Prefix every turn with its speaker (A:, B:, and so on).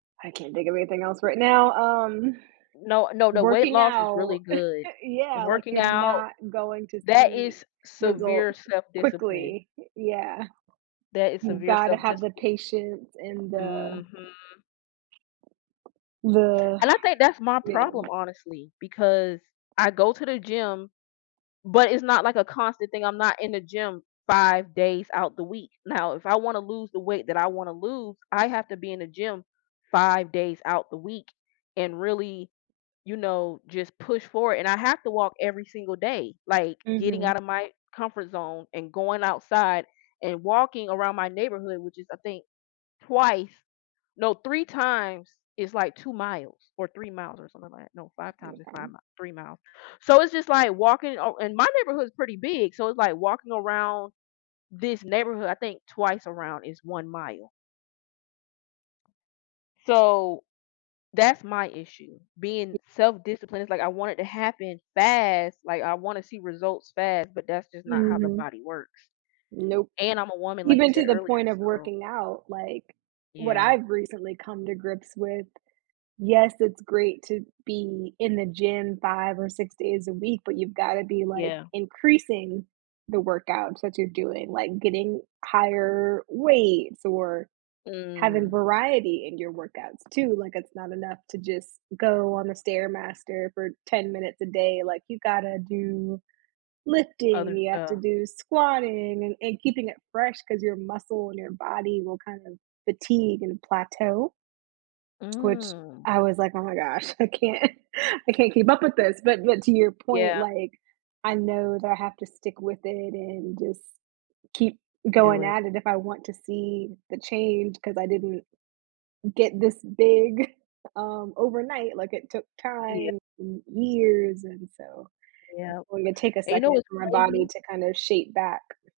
A: I can't think of anything else right now. Um,
B: No no no weight
A: working
B: loss is
A: out,
B: really good.
A: yeah, like
B: Working
A: you're
B: out,
A: not going to
B: that
A: see
B: is
A: results
B: severe self-discipline.
A: quickly. Yeah.
B: That is
A: You've
B: severe
A: gotta have the
B: self-discipline.
A: patience and the
B: Mhm.
A: the
B: And I think that's my
A: yeah.
B: problem, honestly, because I go to the gym, but it's not like a constant thing, I'm not in the gym 5 days out the week. Now, if I wanna lose the weight that I wanna lose, I have to be in the gym 5 days out the week and really, you know, just push for it. And I have to walk every single day, like getting
A: Mhm.
B: out of my comfort zone and going outside and walking around my neighborhood, which is, I think, twice no, 3 times is like 2 miles or 3 miles or something like that no,
A: M
B: 5 times is 5
A: yeah.
B: mi 3 miles. So it's just like walking oh, and my neighborhood is pretty big, so it's like walking around this neighborhood, I think twice around is 1 mile. So, that's my issue.
A: Y
B: Being self-disciplined, it's like I want it to happen fast, like I wanna see results fast, but that's just not how the
A: Mhm.
B: body works.
A: Nope.
B: And I'm a woman, like you
A: Even
B: said
A: to the
B: earlier,
A: point of
B: so
A: working out, like what
B: Yeah.
A: I've recently come to grips with, yes, it's great to be in the gym 5 or 6 days a week, but you've gotta be like
B: Yeah.
A: increasing the workouts that you're doing, like getting higher weights or having
B: Mm.
A: variety in your workouts too. Like it's not enough to just go on the Stairmaster for 10 minutes a day. Like you gotta do lifting,
B: Other
A: you have to
B: stuff.
A: do squatting and and keeping it fresh 'cause your muscle in your body will kind of fatigue and plateau which
B: Mm.
A: I was like, oh my gosh, I can't I can't keep up with this. But but to your point,
B: Yeah.
A: like, I know that I have to stick with it and just keep
B: Do
A: going
B: it.
A: at it if I want to see the change 'cause I didn't get this big, um, overnight like it took
B: Yeah.
A: time and years, and so it's
B: Yeah.
A: going to take a
B: And you know
A: second
B: what's
A: for my body
B: crazy?
A: to kind of shape back.